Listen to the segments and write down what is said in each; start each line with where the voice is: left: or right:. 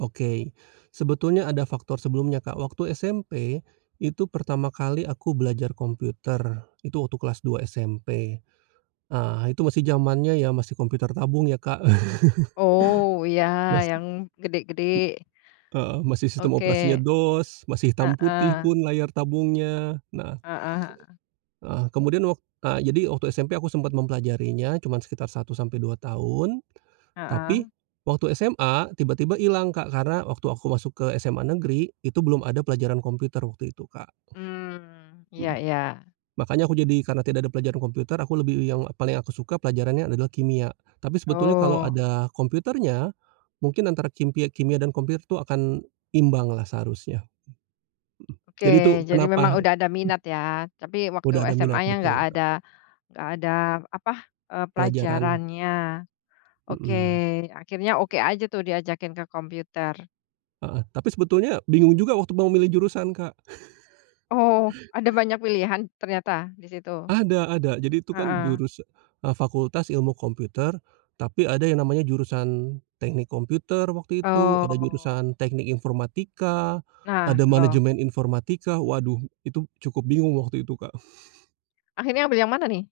right: Oke, sebetulnya ada faktor sebelumnya, Kak, waktu SMP, itu pertama kali aku belajar komputer, itu waktu kelas 2 SMP. Ah, itu masih zamannya ya, masih komputer tabung ya, Kak.
left: Oh, ya
right: Masih,
left: yang
right: m
left: gede-gede.
right: heeh, masih sistem operasinya
left: Oke,
right: DOS, masih hitam putih
left: heeh.
right: pun layar tabungnya, nah
left: Heeh heeh.
right: heeh, kemudian wak a jadi waktu SMP aku sempat mempelajarinya cuman sekitar 1 sampai 2 tahun. Tapi,
left: Heeh.
right: waktu SMA tiba tiba ilang, Kak, karena waktu aku masuk ke SMA Negeri itu belum ada pelajaran komputer waktu itu, Kak.
left: Mmm, iya
right: Mhm,
left: iya.
right: makanya aku jadi karena tidak ada pelajaran komputer aku lebih yang paling aku suka pelajarannya adalah kimia, tapi sebetulnya kalau
left: Oh.
right: ada komputernya mungkin antara kimpia kimia dan komputernya tuh akan imbang lah seharusnya. Mhm,
left: Oke,
right: jadi tuh
left: jadi memang
right: kenapa
left: udah ada
right: hmm.
left: minat ya, tapi waktu
right: Udah ada minat
left: SMA-nya nggak
right: betul, Kak.
left: ada nggak ada apa eee,
right: Pelajaran.
left: pelajarannya. Oke,
right: Mhm.
left: akhirnya oke aja tuh diajakin ke komputer.
right: Heeh, tapi sebetulnya bingung juga waktu mau milih jurusan, Kak.
left: Oh, ada banyak pilihan ternyata di situ?
right: Ada ada jadi tuh kan
left: Heeh.
right: jurusa eee, fakultas ilmu komputer tapi ada yang namanya jurusan teknik komputer waktu itu, ada
left: Oh.
right: jurusan teknik informatika,
left: Nah,
right: ada
left: loh.
right: manajemen informatika, waduh itu cukup bingung waktu itu, Kak.
left: Akhirnya ambil yang mana nih?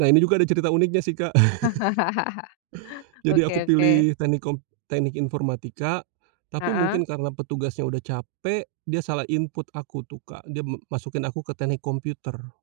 right: Nah, ini juga ada cerita uniknya sih, Kak. Jadi
left: Oke
right: aku
left: oke
right: pilih teknik kom teknik informatika. Tapi
left: Heeh.
right: mungkin karena petugasnya udah capek, dia salah input aku tuh, Kak, dia m masukin aku ke teknik komputer.